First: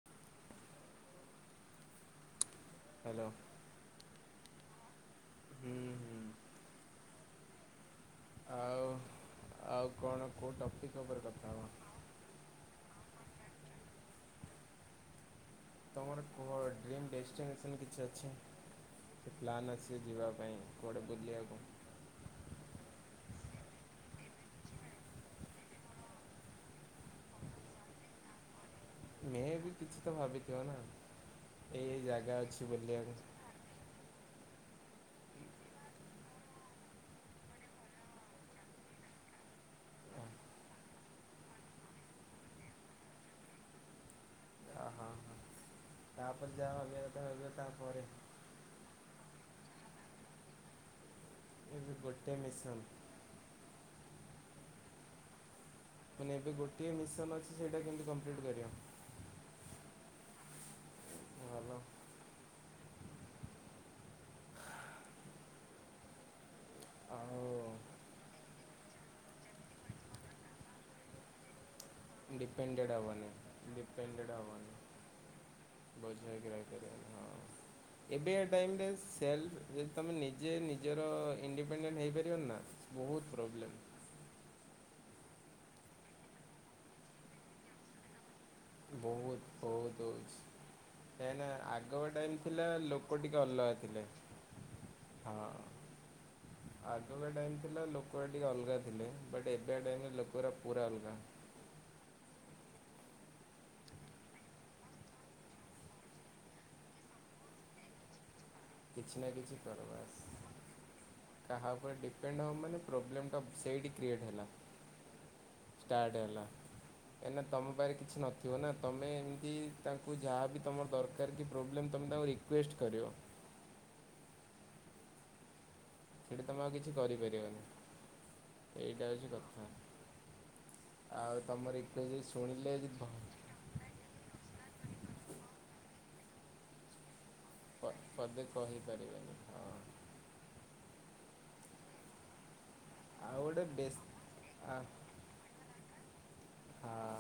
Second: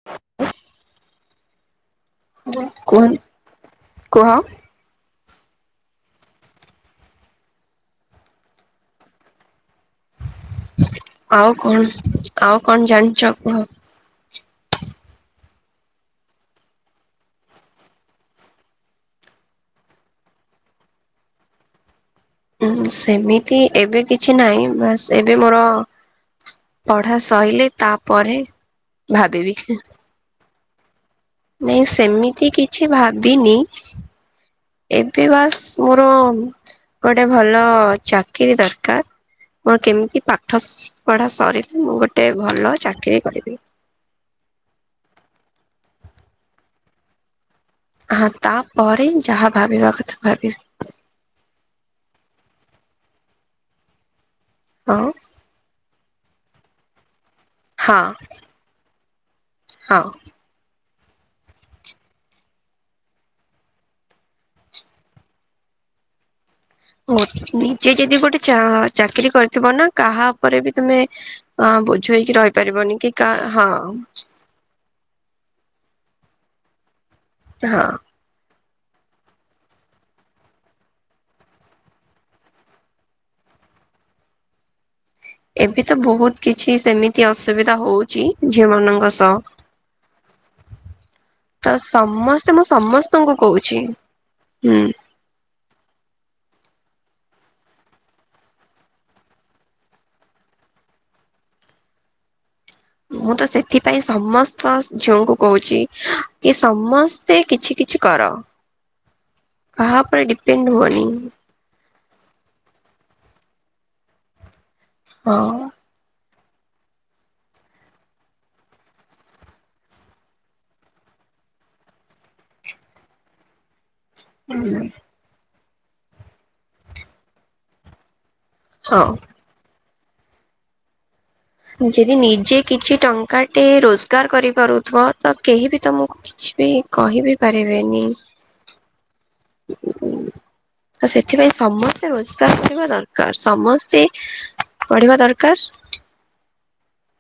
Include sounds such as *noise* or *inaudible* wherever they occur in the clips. *unintelligible* କୁହ ହ୍ୟାଲୋ। କୁହ। ହୁଁ ହୁଁ। ଆଉ ଆଉ କଣ କୋଉ ଟପିକ୍ ଉପରେ କଥା ଆଉ ହବା? କଣ ଆଉ କଣ ଜାଣିଚ କୁହ? ତମର କୁହ ଡ୍ରିମ୍ ଡେଷ୍ଟିନେସନ୍ କିଛି ଅଛି? କି ପ୍ଲାନ୍ ଅଛି ଯିବା ପାଇଁ କୁଆଡ଼େ ବୁଲିବାକୁ? ଉଁ ସେମିତି ଏବେ କିଛି ନାହିଁ। ବାସ୍ ଏବେ ମୋର ପଢା ସଇଲେ ତାପରେ ମେ ଭାବିବି ବି କିଛି ତ ଭାବିଥିବ ନା। ଏଇ ନାଇଁ ଏଇ ଜାଗା ସେମିତି ଅଛି କିଛି ବୁଲିବାକୁ। ଭାବିନି। ଏବେ ବାସ୍ ମୋର ଗୋଟେ ଭଲ ଚାକିରୀ ଦରକାର। ମୋର କେମିତି ଅ ପାଠ ସ ପଢା ସରିଲେ ମୁଁ ଗୋଟେ ଭଲ ଚାକିରୀ କରିବି। ଓ ହୋ ତାପରେ ଯାହା ଭାବିବା କଥା ଭାବିବ ତାପରେ ହଁ ତାପରେ ଯାହା ଭାବିବା କଥା ଭାବିବି। ଏବେ ଗୋଟେ ମିଶନ୍। ହଁ। ମାନେ ଏବେ ଗୋଟିଏ ମିଶନ୍ ଅଛି ସେଇଟା ହଁ କେମିତି କମ୍ପ୍ଲିଟ୍ କରିବ? ହଁ। ଭଲ ଆଉ। ମୋ ଆଉ ନିଜେ ଯଦି ଗୋଟେ ଚା ଚାକିରୀ କରିଥିବ ନା କାହା ଉପରେ ବି ତମେ ଅଁ ବୋଝ ହେଇକି ରହିପାରିବନି କି କା ହଁ। ଝ ହବନି। ବୋଝ ହେଇକି ରହିପାରିବନି ହଁ। ହଁ। ଏବେକା ଟାଇମ୍ ରେ ସେଲ୍ ଯେଦି ତମେ ନିଜେ ନିଜର ଇଣ୍ଡିପେଣ୍ଡେଣ୍ଟ ହେଇ ପାରିବନି ନା ବହୁତ ପ୍ରୋବ୍ଲେମ୍। ଏବେ ତ ବହୁତ କିଛି ସେମିତି ଅସୁବିଧା ହଉଛି। ଝିଅ ମାନଙ୍କ ସହ ବହୁତ ବହୁତ ହେଉଛି। କାଇଁ ନା ତ ଆଗରୁ ଟାଇମ୍ ସମସ୍ତେ ମୁଁ ଥିଲା ଲୋକ ସମସ୍ତଙ୍କୁ ଟିକେ ଅଲଗା କହୁଛି ଥିଲେ। ହୁଁ ହଁ। ଆଗକା ଟାଇମ୍ ଥିଲା ଲୋକଗୁରା ଟିକେ ଅଲଗା ଥିଲେ ବଟ୍ ଏବେ ଟାଇମ୍ ରେ ଲୋକଗୁରା ପୁରା ଅଲଗା। ମୁଁ ତ ସେଥିପାଇଁ ସମସ୍ତ ଝିଅଙ୍କୁ କହୁଛି କି ସମସ୍ ସ୍ତେ କିଛି କିଛି କର କିଛି ନା କିଛି କର କାହା ବାସ୍। ଉପରେ ଡିପେଣ୍ଡ ହୁଅନି। କାହା ଉପରେ ଡିପେଣ୍ଡ ହବ ମାନେ ପ୍ରୋବ୍ଲେମ୍ ଟା ସେଇଠି କ୍ରିଏଟ୍ ହେଲା। ହଁ। ଷ୍ଟାର୍ଟ ହେଲା। କାଇଁ ନା ତମ ପାଖରେ କିଛି ନଥିବ ନା ତମେ ଏମିତି ତାଙ୍କୁ ଯାହାବି ତମର ଦର କାର କି ପ୍ରୋବ୍ଲେମ୍ ତମେ ତାଙ୍କୁ ରିକ୍ଵଷ୍ଟ୍ କରିବ। ହୁଁ। ସେଇଠି ତମେ ଆଉ କିଛି କରିପାରିବନି ହଁ ଏଇଟା ହେଉଛି କଥା। ଆଉ ତମ ରିକ୍ୱେଷ୍ଟ ଯେଦି ଯଦି ନିଜେ ଶୁଣିଲେ କିଛି ଟଙ୍କା ପ ଟେ ରୋଜ୍ ସ୍ଵୀକାର କରିପାରୁଥିବ ତ କେହି ବି ତମକୁ କିଛି ବି କହିବି ପାରିବେନି। ପଦେ କହିପାରିବେନି ହଁ। ଉଁ ତ ସେଥିପାଇଁ ସମସ୍ତେ ରୋଜଗାର କରିବା ଦର ଆଉ କାର ଗୋଟେ ବେସ୍ ସମସ୍ତେ ଆ ପଢିବା ଦରକାର। ହଁ।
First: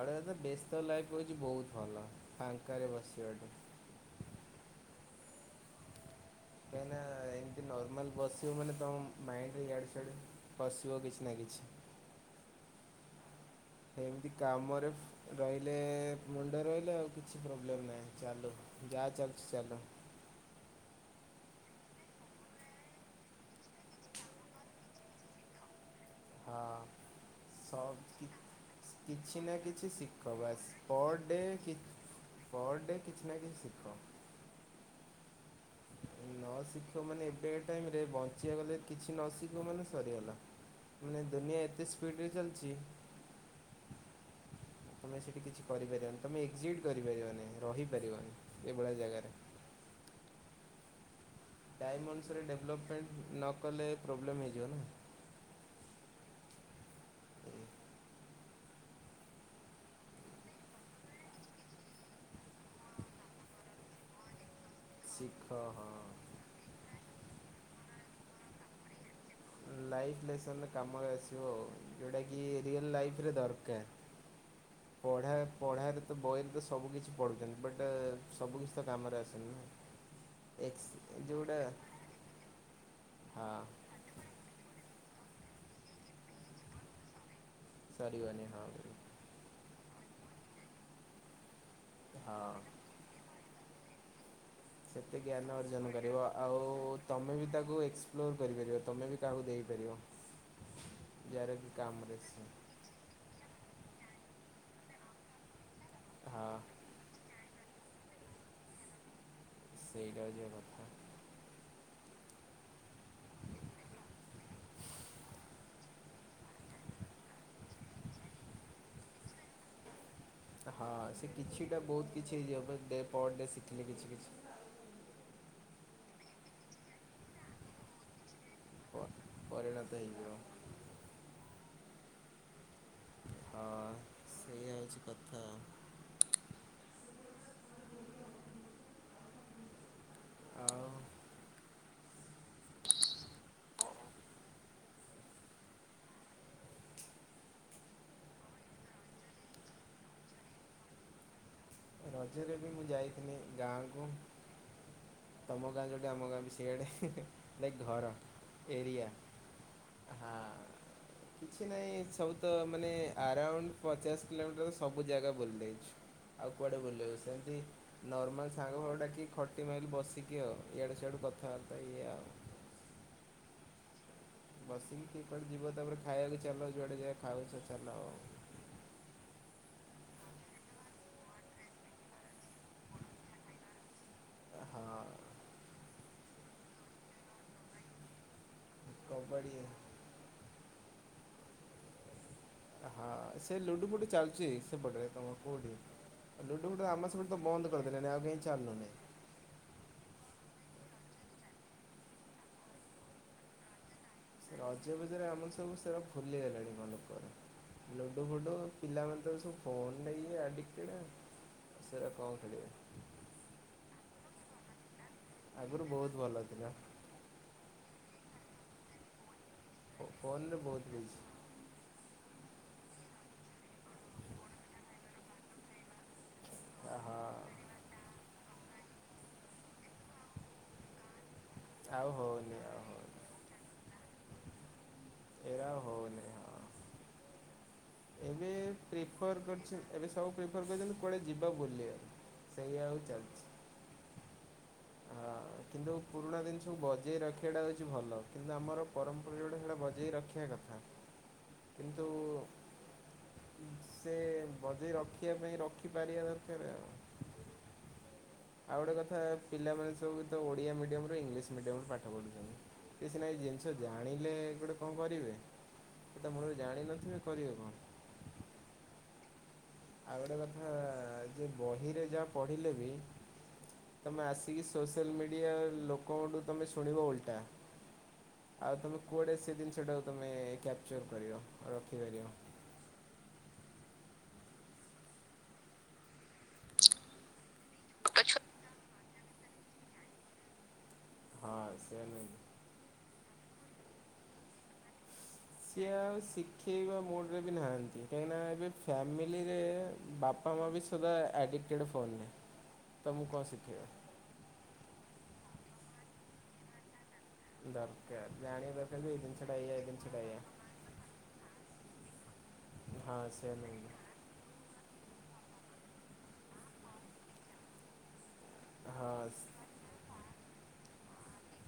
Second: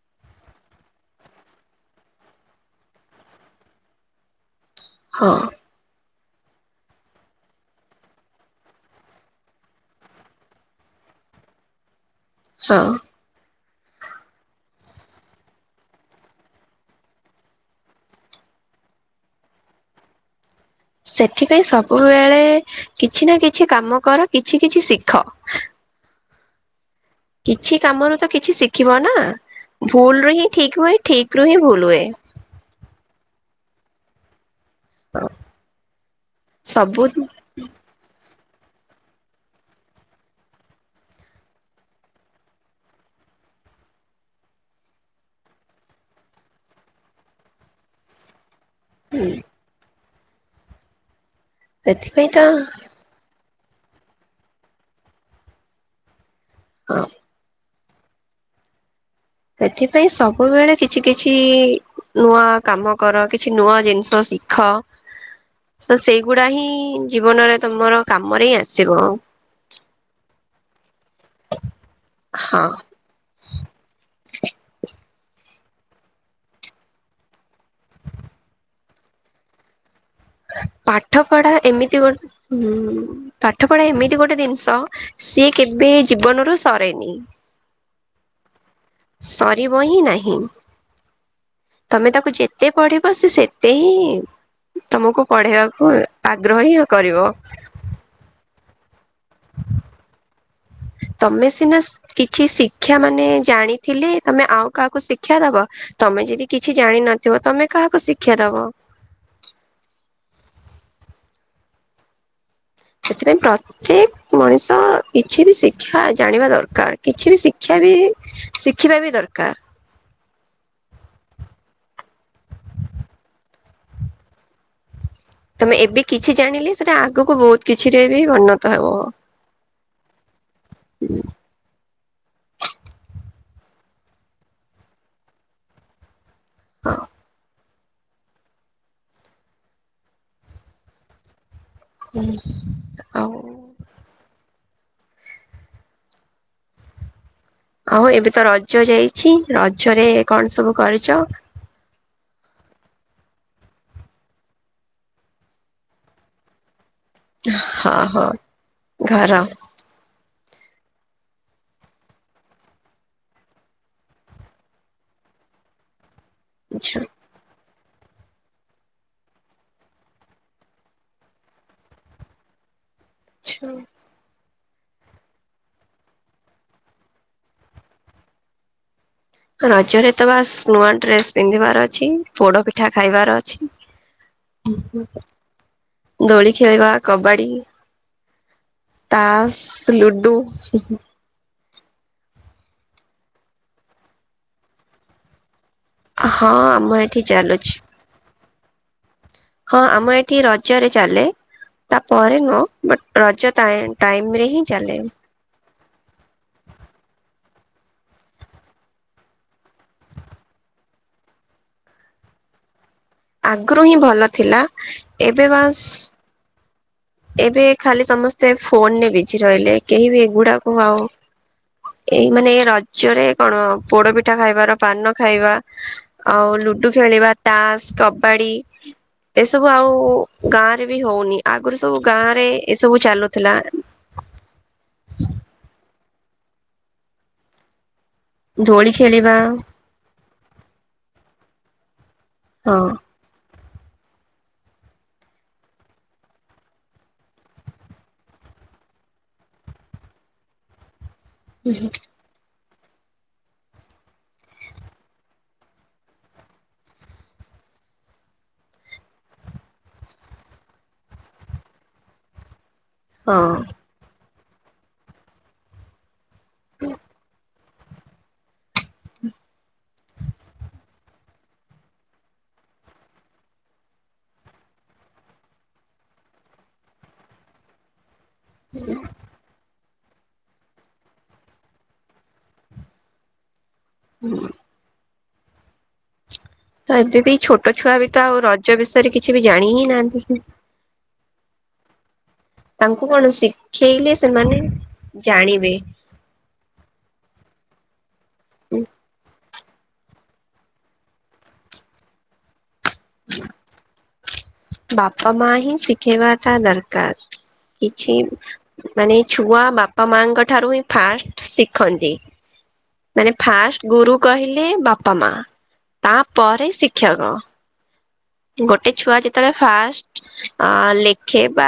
ଆଉ ଗୋଟେ ହଉଛି ଏ ବ୍ୟସ୍ତ ଲାଇଫ୍ ହେଉଛି ବହୁତ ଭଲ ଫାଙ୍କାରେ ବସିବାଠୁ। ହଁ। କାହିଁ ନା ଏମିତି ନର୍ମାଲ୍ ବସିବ ମାନେ ତମ ମାଇଣ୍ଡ ରେ ଇଆଡେ ସିଆଡେ ପଶିବ କିଛି ନାଁ କିଛି। ହଁ। ସେମିତି କାମରେ ରହିଲେ ମୁଣ୍ଡ ରହିଲେ ଆଉ କିଛି ପ୍ରୋବ୍ଲେମ୍ ନାହିଁ ଚାଲୁ ଯାହା ଚାଲିଛି ଚାଲୁ। ସେଥିପାଇଁ ସବୁବେଳେ କିଛି ନା କିଛି କାମ କର କିଛି କିଛି ଶିଖ। ହଁ। କିଛି ସ କାମରୁ ତ କି କିଛି ଶିଖିବ କିଛି ନା କିଛି ଭୁଲ ରୁ ଶିଖ ହିଁ ଠିକ ବାପ ହୁଏ ପର ଠିକ ଡେ ରୁ ହିଁ ଭୁଲ ହୁଏ ପର୍ ଡେ କିଛି ନା କିଛି ଶିଖ? ହଁ। ନ ଶିଖିବ ସବୁ ହୁଁ ମାନେ ଏବେକା ଟାଇମରେ ବଞ୍ଚିବା ଗଲେ କିଛି ନ ଶିଖିବ ମାନେ ସରିଗଲା। ମାନେ ଦୁନିଆ ଏତେ ସ୍ପିଡରେ ଚାଲିଛି। ତମେ ସେଠି କିଛି କରିପାରିବନି ତମେ ଏକ୍ଜିଟ୍ କରିପାରିବନି ରହିପାରିବନି ଏଭଳିଆ ଜାଗାରେ। ଡାଇମ ସେଥିପାଇଁ ତ ଅନୁସାରେ ଡେଭଲପମେଣ୍ଟ ନ କଲେ ପ୍ରୋବ୍ଲେମ୍ ହେଇଯିବ ନା? ହଁ। ହୁଁ ଏଥିପାଇଁ ସବୁବେଳେ କିଛି କିଛି ନୂଆ କାମ କର କିଛି ନୂଆ ଜିନିଷ ଶିଖ। ଶିଖ ହଁ। ଗୁଡା ହିଁ ଜୀବନରେ ତମର କାମରେ ହିଁ ଆସିବ। ଲାଇଫ ଲେସନ କାମରେ ଆସିବ ଆ ଯୋଉଟାକି ହଁ ରିଅଲ ଲାଇଫରେ ଦରକାର। ପଢ଼ା ପଢାରେ ତ ବହିରେ ତ ସବୁ କିିଛି ପଢ଼ୁଛନ୍ତି ବଟ୍ ସବୁ କିିଛି ତ କାମରେ ଆସେନି ନା। ଏକ୍ସ ପାଠ ପଢା ଯୋଉଟା ଏମିତି ଗୋଟେ ହଁ ହଁ ପାଠ ପଢା ଏମିତି ଗୋଟେ ଜିନିଷ। ସିଏ କେବେ ଜୀବନରୁ ସରେନି କରିବାନି ହଁ। ସରିବ ହିଁ ନାହିଁ ତମେ ତାକୁ ହଁ। ଯେତେ ପଢିବ ସେ ତେ ହିଁ। ତମକୁ ସେତେ ଜ୍ଞାନ ପଢେଇବାକୁ ଅର୍ଜନ କରିବ ଆଗ୍ରହ ଆଉ ହିଁ କରିବ ତମେ ବି ତାକୁ ଏକ୍ସପ୍ଲୋର କରିପାରିବ ତମେ ବି କାହାକୁ ଦେଇପାରିବ ତମେ ଯାହାରକି ସିନା କାମରେ ଆସ୍ କିଛି ଶିକ୍ଷା ମାନେ ଜାଣିଥିଲେ ତମେ ଆଉ କାହାକୁ ଶିକ୍ଷା ଦବ ତମେ ଯଦି ହଁ କିଛି ଜାଣିନ ଥିବ ତମେ କାହାକୁ ଶିକ୍ଷା ଦବ? ସେଇଟା *inaudible* ସେଥିପାଇଁ ପ୍ର ପ୍ରତେକ ମଣିଷ କିଛି ବି ଶିକ୍ଷା ଜାଣିବା ଦରକାର କିଛି ବି ଶିକ୍ଷା ବି ଶିଖିବା ବି ଦରକାର। ହଁ ସେ କିଛିଟା ବହୁତ କିଛି ହେଇଯିବ ଡେ ପର ଡେ ଶିଖିଲି କିଛି କିଛି ତମେ ଏବେ କିଛି ଜାଣିଲି ସେଟା ଆଗକୁ ବହୁତ କିଛି ରେ ବି ପରିଣତ ହବ। ପରିଣତ ହେଇଯିବ। ହ ସେଇଆ ହେଇଛି କଥା। ହଁ। ଆଉ ହୁଁ ଆଉ ଆଉ ଏବେ ତ ରଜ ଯାଇଛି ରଜରେ କଣ ସବୁ କରିଛ? ରଜରେ ବି ମୁଁ ଯାଇଥିଲି ଗାଁକୁ ତମ ଗାଁ ଯୋଉଟି ଆମ ଗାଁ ବି ସେଇ ଆଡ଼େ ଲାଇକ୍ ହଁ ଘର ହଁ ଏରିଆ। ଘର ହଁ। କିଛି ନାହିଁ ସବୁ ତ ମାନେ ଆରାଉଣ୍ଡ ପଚାଶ କିଲୋମିଟର ସବୁ ଜାଗା ବୁଲିଲି। ଆଉ କୁଆଡେ ଆଛା ବୁଲିବି ସେମତି ନର୍ମାଲ ସାଙ୍ଗ ଘର ଡାକି ଖଟି ମାଇଲୁ ବସି। ଏତିକି ଆଉ ଇଆଡୁ ସିଆଡ଼ୁ କଥା ବାର୍ତ୍ତା ଇଏ ଆଉ ଛା ବସିକି କିଏ କୁଆଡେ ଯିବା ତାପରେ ଖାଇବାକୁ ଚାଲ ଯୁଆଡେ ଯା ଖାଉଛ ଚାଲ ଅ,। ରଜରେ ତ ବାସ୍ ନୂଆ ଡ୍ରେସ୍ ପିନ୍ଧିବାର ଅଛି, ପୋଡ ପିଠା ଖାଇବାର ଅଛି। *unintelligible* ଦୋଳି ଖେଳିବା, କବାଡି କବାଡ଼ି ତାସ୍, ଲୁଡୁ। ହଁ ସେ ଲୁଡୁ ଫୁଡୁ ଚାଲୁଛି ସେପଟରେ ତୋମ କୋଉଠି? ହଁ ଲୁଡୁ ଫୁଡୁ ଆମ ଏଠି ସେପଟରେ ତ ଚାଲୁଛି। ବନ୍ଦ କରିଦେଲେଣି ଆଉ କାହିଁ ଚାଲୁନି। ହଁ ଆମ ଏଠି ରଜରେ ଚାଲେ, ତାପରେ ନୁହଁ, ବଟ୍ ରଜ ତାଇଁ ରଜ ଫଜରେ ଆମର ସବୁ ସେଟା ଭୁଲିଗଲେଣି ମନେକର। ଲୁଡୁ ଫୁଡ଼ୁ ପିଲାମାନେ ତ ସବୁ ଫୋନ୍ ରେ ଇଏ ଆଡ଼ିକଟେଡ଼୍। ସେଟା କଣ ଖେଳିବେ। ଆଗରୁ ହିଁ ଭଲ ଥିଲା। ଏବେ ବାସ୍ ଆଗରୁ ବହୁତ ଭଲ ଥିଲା। ଏବେ ଖାଲି ସମସ୍ତେ ଫୋନ୍ ରେ ବିଜି ରହିଲେ। କେହି ବି ଫୋନରେ ଏଗୁଡାକୁ ବହୁତ ଆଉ କିଛି ଏଇ ମାନେ ଏ ରଜରେ କଣ ପୋଡ ପିଠା ଖାଇବାର ପାନ ଖାଇବା। ଆଉ ଲୁଡୁ ଆହା ଖେଳିବା, ତାସ୍ କବାଡି ଏସବୁ ଆଉ ଗାଁ ରେ ବି ହଉନି। ଆ ଗୁରୁ ସବୁ ଆଉ ଗାଁ ରେ ହଉନି ଏ ଆଉ ସବୁ ହଉନି। ଚାଲୁଥିଲା। ଏରା ଆଉ ହଉନି *inaudible* ଏବେ ଦୋଳି ଖେଳିବା ପ୍ରିଫର୍ କରିଛି ଏବେ ସବୁ ପ୍ରିଫର୍ କରୁଛନ୍ତି କୁଆଡ଼େ ଯିବା ବୁଲିବା, ହଁ ସେଇଆ ଆଉ ଚାଲୁ ହଁ କିନ୍ତୁ ପୁରୁଣା ଜିନିଷକୁ ବଜେଇ ରଖିବାଟା ହଉଛି ଭଲ। କିନ୍ତୁ ଆମର ପରମ୍ପରା ଯୋଉଟା ସେଟା ବଜେଇ ରଖି ଖିଆ କଥା କିନ୍ତୁ ସେ ବଜେଇ ରଖିବା ପାଇଁ ରଖିପାରିବା ଦରକାର ଆଉ। ଆଉ ଗୋଟେ କଥା ପିଲାମାନେ ସବୁ ତ ଓଡ଼ିଆ ମିଡିୟମ୍ ରୁ ଇଂଲିଶ ମିଡିୟମ୍ ରୁ ପାଠ ପଢୁଛନ୍ତି ସିଏ ସିନା ହଁ ଏଇ ଜିନିଷ ଜା ଆାଣିଲେ ଗୋଟେ କଣ କରିବେ, ସେ ତ ମୁଳରୁ ଜାଣିନଥିବେ କରିବେ କଣ। ଆଉ ଗୋଟେ କଥା ଯେ ବହିରେ ଯାହା ପଢିଲେ ବି ତୋମେ ଆସିକି ସୋସିଆଲ୍ ମିଡିଆ ଲୋକଙ୍କଠୁ ତୋମେ ଶୁଣିବ ଓଲଟା। ଆଉ ତୋମେ କୁଆଡେ ସେ ଜିନିଷଟାକୁ ତୋମେ କ୍ୟାପଚର୍ କରିବ ରଖିପାରିବ। ହୁଁ। ତ ଏବେ ବି ଛୋଟ ଛୁଆ ବି ତ ଆଉ ରଜ ବିଷୟରେ କିଛି ବି ଜାଣି ହିଁ ନାହାନ୍ତି। *unintelligible* ହଁ ସେଇଆ *inaudible* ତାଙ୍କୁ କଣ ଶିଖେଇଲେ ସେମାନେ ଜାଣିବେ। ସିଏ ଆଉ ଶିଖେଇବା ମୋଡ଼୍ ରେ ବି ନାହାନ୍ତି, କାହିଁକିନା ଏବେ ଫ୍ୟାମିଲି ରେ ବାପା ମା ବି ସଦା ଆଡ଼ିକ୍ଟେଡ଼୍ ଫୋନ୍ ରେ, ତୋମକୁ କଣ ଶିଖେଇବେ? ବାପା ମା ହିଁ ଶିଖେଇବାଟା ଦରକାର। କିଛି ଦରକାର ଜାଣିବା ଦରକାର ଯେ ମାନେ ଏଇ ଏ ଜିନିଷଟା ଛୁଆ ଏଇଆ ଏଇ ବାପା ଜିନିଷଟା ଏଇଆ ମାଙ୍କ ଠାରୁ ହିଁ ଫାଷ୍ଟ ଶିଖନ୍ତି। ହଁ ମାନେ ସେୟା ନୁହେଁ ଫାଷ୍ଟ ଗୁରୁ କହିଲେ ବାପା ମା, ତାପରେ ଶିକ୍ଷକ। ଗୋଟେ ହଁ ଛୁଆ ଯେତେବେଳେ ଫାଷ୍ ଅ, ଲେଖେ ବା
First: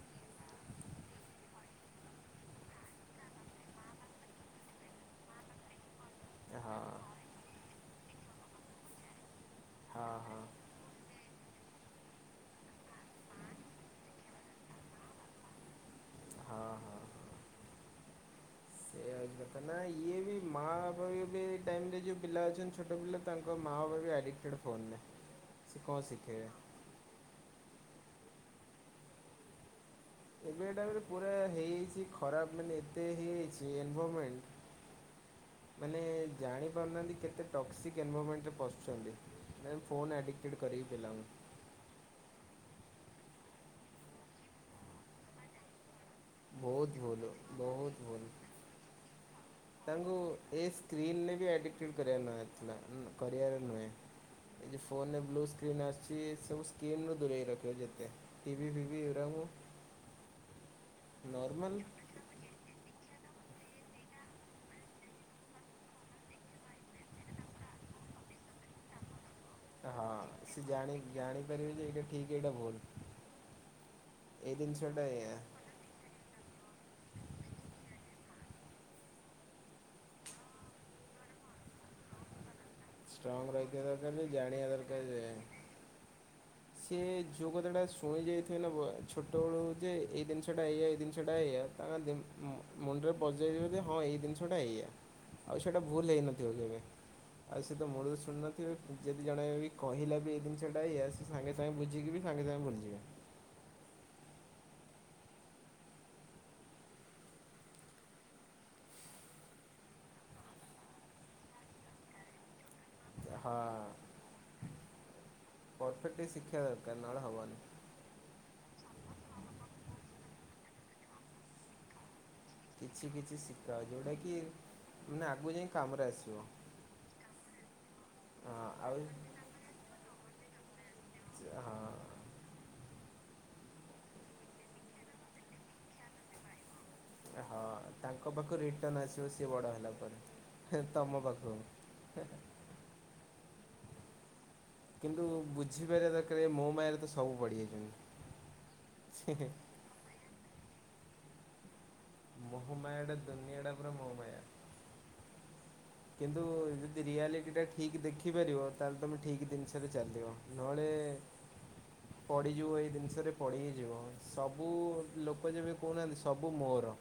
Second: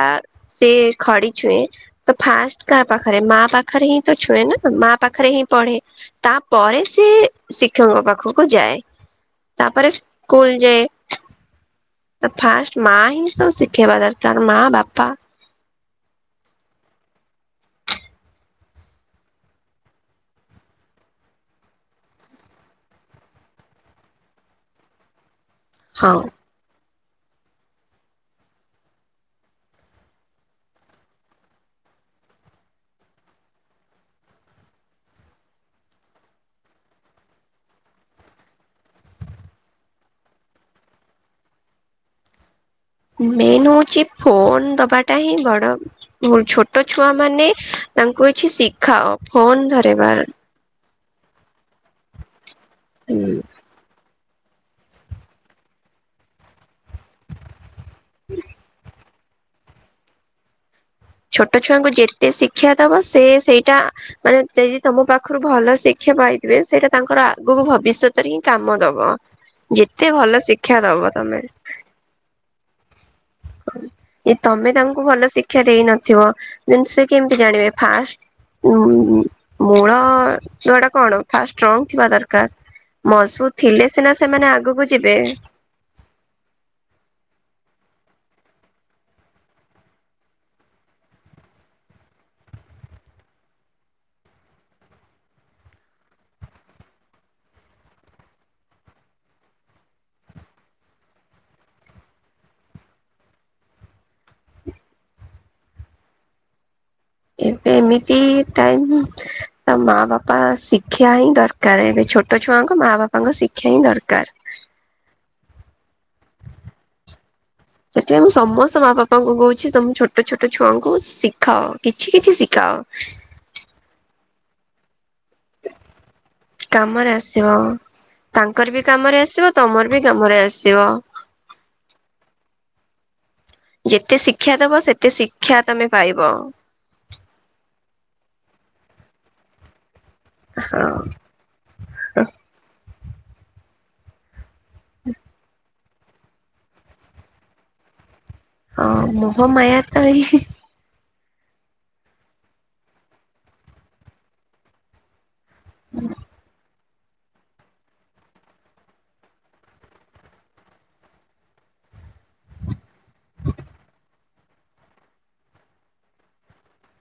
ସିଏ ଖଡି ଛୁଏଁ ତ ଫାଷ୍ଟ କାହା ପାଖରେ ମା ପାଖରେ ହିଁ ତ ଛୁଏଁ ନା ମା ପାଖରେ ହିଁ ପଢେ। ହଁ ହଁ ତାପରେ ସିଏ ଶିକ୍ଷକଙ୍କ ପାଖକୁ ଯାଏ, ତାପରେ ହଁ ସ୍କୁଲ୍ ଯାଏ। ତ ଫାଷ୍ଟ ମା ହିଁ ତ ଶିଖେଇବା ଦରକାର ମା ବାପା। ହଁ ହଁ। ଏଇଆ ହୋଉଚି କଥା। ନା ଇଏ ବି ମା ବାପା ବି ଏବେ ଟାଇମରେ ଯୋଉ ପିଲା ଅଛନ୍ତି ଛୋଟ ପିଲା ତାଙ୍କ ମାଆ ବାପା ବି ଆଡ଼ିକ୍ଟେଡ଼ ଫୋନରେ ସିଏ କଁ ହଁ ଶିକେଇବେ? ଏବେ ଏଟା ପୁରା ହେଇଯାଇଛି ଖରାପ ମାନେ ଏତେ ହେଇଯାଇଛି ଏନଭରମେଣ୍ଟ୍। ମାନେ ଜାଣିପାରୁନାହାନ୍ତି କେତେ ଟକ୍ସିକ୍ ଏନଭରମେଣ୍ଟରେ ପଶୁଛନ୍ତି। ମ୍ୟାମ୍ ଫୋନ ଆଡିକଟେଡ଼ କରିବି ପିଲା ମୁଁ। ମେନ୍ ହଉଛି ଫୋନ ଦବାଟା ହିଁ ବଡ଼ ଭୁଲ ଛୋଟ ବହୁତ ଛୁଆ ଭୁଲ ମାନେ ବହୁତ ତାଙ୍କୁ ଭୁଲ। ଇଛି ଶିଖାଅ ଫୋନ ଧ ତାଙ୍କୁ ଏ ସ୍କ୍ରିନରେ ବି ଆଡ଼ିକଟେଡ଼ କରିଥିଲା ନଥିଲା ଉଁ କରିବାର ନୁହେଁ। ଏହି ଫୋନ ରେ ବ୍ଲୁ ସ୍କ୍ରିନ୍ ଆସିଛି ସବୁ ସି ସ୍କିନରୁ ଦୂରେଇ ରଖିବ ଯେତେ ଟି ଭିି ଫିଭିି ଏରା ମୁଁ ଛୋଟ ଛୁଆଙ୍କୁ ଯେତେ ଶିକ୍ଷା ଦବ ସିଏ ସେଇଟା ମାନେ ଚେ ଯେ ତମ ପାଖରୁ ଭଲ ଶିକ୍ଷା ପାଇଥିବେ ସେଇଟା ତାଙ୍କର ଆ ଆଗକୁ ଭବିଷ୍ୟତରେ ହିଁ କାମ ଦବ ହଁ ଯେତେ ଭଲ ସେ ଶିକ୍ଷା ଜାଣି ଦବ ତମେ। *unintelligible* ଠିକ୍ ଏଇଟା ଭୁଲ। ଏ ଏଇ ତମେ ଜିନିଷଟା ତାଙ୍କୁ ଭଲ ଏଇଆ। ଶିକ୍ଷା ଦେଇନଥିବ ନହେନେ ସେ କେମିତି ଜାଣିବେ ଫାଷ୍ଟ ଉଁ ମୂଳ ଦୁଆଟା କଣ ଫାଷ୍ଟ୍ ଷ୍ଟ୍ରଙ୍ଗ୍ ଥିବା ଦରକାର। ମଜବୁତ ଷ୍ଟ୍ରଙ୍ଗ ରହିଥିବା ଥିଲେ ସିନା ଦରକାର ଯେ ସେମାନେ ଜାଣିବା ଆଗକୁ ଦରକାର ଯିବେ। ଯେ ସିଏ ଯୋଉ କଥାଟା ଶୁଣି ଯାଇଥିବେନା ଛୋଟବେଳୁ ଯେ ଏଇ ଜିନିଷଟା ଏଇଆ ଏଇ ଜିନିଷଟା ଏଇଆ। ତାଙ୍କ ମୁ ମୁଣ୍ଡରେ ପଶିଯାଇଚି ବୋଧେ ହଁ ଏଇ ଜିନିଷଟା ଏଇଆ। ଆଉ ସେଇଟା ଭୁଲ ହେଇନଥିବ କେବେ? ଆଉ ସେ ତ ମୂଳରୁ ଶୁଣିନଥିବେ ଯଦି ଜଣେବି କହିଲା ବି ଏଇ ଜିନିଷଟା ଏଇଆ ସ ସାଙ୍ଗେ ସାଙ୍ଗେ ବୁଝିକି ବି ସାଙ୍ଗେ ସାଙ୍ଗେ ଭୁଲିଯିବେ। ଏବେ ଏମିତି ଟାଇମ *unintelligible* ତ ମା ବାପା ଶିକ୍ଷା ହିଁ ଦରକାର ଏବେ ଛୋଟ ଛୁଆଙ୍କ ମା ବା ହଁ ପରଫେକ୍ଟ୍ ଶିକ୍ଷା ଦରକାର ନହେଲେ ହବନି। ସେଥିପାଇଁ ମୁଁ ସମସ୍ତ ମା ବାପାଙ୍କୁ କହୁଛି ତମ ଛୋଟ ଛୋଟ ଛୁଆଙ୍କୁ ଶିଖାଅ କିଛି କିଛି ଶି କିଛି କିଛି ଶିଖା ଯୋଉଟା କି ନା କାମରେ ଆସିବ ହଁ ତାଙ୍କର ବି ଆଉ କାମରେ ଆସିବ। ତମର ବି କାମରେ ଆସିବ। ଏ ହଁ। ଯେତେ ଶିକ୍ଷା ଦବ ସେତେ ଶିକ୍ଷା ତମେ ପାଇବ। ହଁ ତାଙ୍କ ପାଖରୁ ରିଟର୍ଣ୍ଣ ଆସିବ ସିଏ ବଡ଼ ହେଲା ପରେ ଫେରେ ତମ ପାଖକୁ। ହଁଁ। କିନ୍ତୁ ବୁଝିପାରିବା ଦରକାର ମୋ ମାୟରେ ତ ସବୁ ପଡ଼ିଯାଇଛନ୍ତି। ହଁ ମୋହ ମାୟାତ ଏହି ମୋହମାୟାଟା ଦୁନିଆଟା ପରା ମୋହମାୟା। ହୁଁ। କିନ୍ତୁ ଯଦି ରିଆଲିଟିଟା ଠିକ୍ ଦେଖିପାରିବ ତାହେଲେ ତୁମେ ଠିକ୍ ଦିନିଷରେ ଚାଲିବ। ନହଳେ ପଡିଯିବ ଏଇ ଜିନିଷରେ ପଡି ହିଁ ଯିବ ସବୁ ଲୋକ ଯେବେ କହୁନାହାନ୍ତି ସବୁ ମୋର।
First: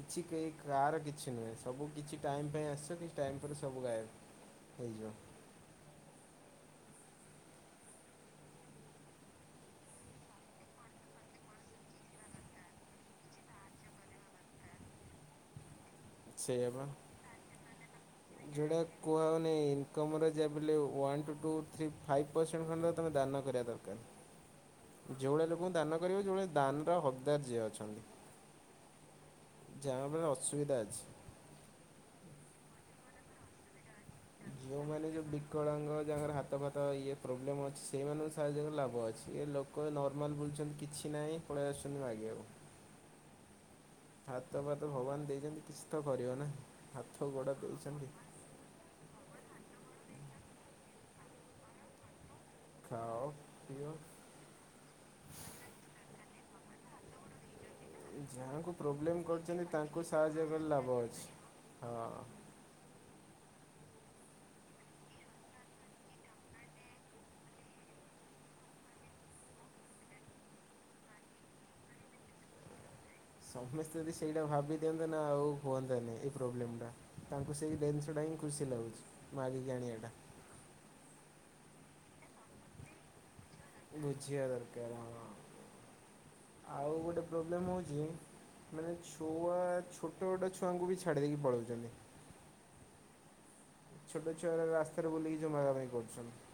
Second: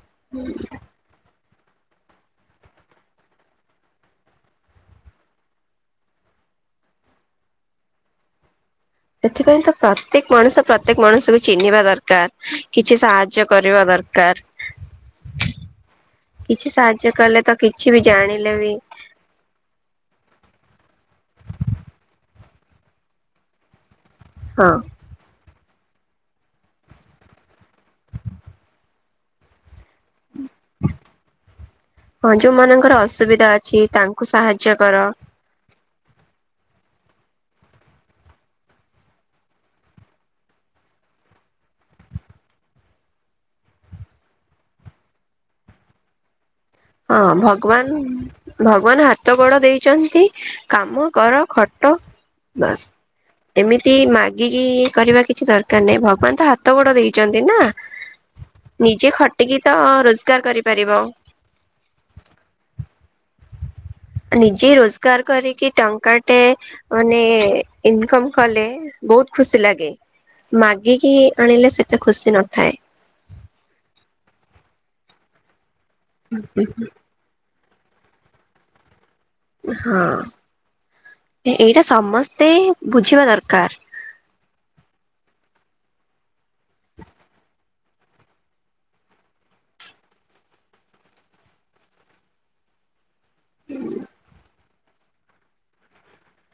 କିଛି କେହି କାର କିଛି ନୁହେଁ ସବୁ କିଛି ଟାଇମ ପାଇଁ ଆସ ତି ଟାଇମ୍ ପରେ ସବୁ ଗାଏବ ହେଇଯିବ। ସେଥିପାଇଁ ତ ପ୍ରତ୍ୟେକ ମଣିଷ ପ୍ରତ୍ୟେକ ମଣିଷକୁ ଚିହ୍ନିବା ଦରକାର କିଛି ସାହାଯ୍ୟ କରିବା ଦର କାର। *inaudible* ସେଇଆ କିଛି ପା। ସାହାଯ୍ୟ କଲେ ତ କିଛି ବି ଜାଣିଲେ ବି କୁହା ହୋଉନି ଇନକମରେ ଯାହାବେଲେ one two three five percent ଖଣ୍ଡେ ତମେ ଦାନ କରିବା ଦ ରକାର। ହଁ। ଯୋଉଭଳିଆ ଲୋକକୁ ଦାନ କରିବ ଯୋଉଭଳିଆ ଦାନର ହକଦାର ଯିଏ ଅଛନ୍ତି। ଜାହା ବି ହେଲେ ଅସୁବିଧା ଅଛି। ହଁ ଯୋଉମାନଙ୍କର ଅସୁବିଧା ଅଛି ତା ଯୋଉମାନେ ଯୋଉ ବି କଳାଙ୍ଗ ଯାହାର ହାତ ଫାତ ଇଏ ପ୍ରୋବ୍ଲେମ୍ ଅଛି। ସେଇମାନଙ୍କୁ ସାହାଯ୍ୟ କଲେ ଲାଭ ଅଛି। ଏ ଲୋ କ ନର୍ମାଲ ବୁଲୁଚନ୍ତି କିଛି ନାହିଁ ପଳେଇ ଆସୁଚନ୍ତି ମାଗିବାକୁ। ହାତ ଫାତ ଭଗବାନ ଦେଇଚନ୍ତି କିଛି ତ କରିବ ନା। ହାତ ହଁ ଗୋଡ଼ ଭଗବାନ ଦେଇଛନ୍ତି ଭଗବାନ ହାତ ଗୋଡ ଦେଇଚନ୍ତି। କାମ କର ଖଟ। ବାସ୍ ଖାଅ ପିଅ ଏମିତି ମାଗିକି କରିବା କିଛି ଦରକାର ନାହିଁ ଭଗବାନ ତ ହାତ ଗୋଡ ଦେଇଚନ୍ତି ନା। ଯାହାଙ୍କୁ ନିଜେ ପ୍ରୋବ୍ଲେମ୍ ଖଟିକି କରୁଚନ୍ତି ତ ତାଙ୍କୁ ରୋଜଗାର ସାହାଯ୍ୟ କଲେ ଲାଭ କରିପାରିବ। ଅଛି ହଁ। ନିଜେ ରୋଜଗାର କରିକି ଟଙ୍କାଟେ ମାନେ ଇନକମ୍ କଲେ ବୋହୁତ ଖୁସି ଲାଗେ। ମାଗିକି ଆଣିଲେ ସେତେ ଖୁସି ନଥାଏ। ସମସ୍ତେ ଯଦି ସେଇଟା ଭାବି ଦିଅନ୍ତତା ନା ଆଉ ହୁଅନ୍ତତାନି ଏଇ ପ୍ରୋବ୍ଲେମଟା। ତାଙ୍କୁ ସେଇ ଦିନସଟା ହିଁ ଟା ହିଁ ଖୁସି ଲାଗୁଚି। ହଁ ଏଇଟା ସମସ୍ତେ ବୁଝିବା ଦରକାର। ବୁଝିବା ଦରକାର ହଁ। ଆଉ ଗୋଟେ ପ୍ରୋବ୍ଲେମ୍ ହୋଉଚି। ମାନେ ଛୁଆ ଛୋଟ ଛୋଟ ଛୁଆଙ୍କୁ ବି ଛାଡିଦେଇକି ପଳୋଉଚନ୍ତି। ଛୋଟ ଛୁଆଗୁରାକ ରାସ୍ତାରେ ବୁଲିକି ଯୋଉ ମାଗାମାଗି କରୁଛନ୍ତି।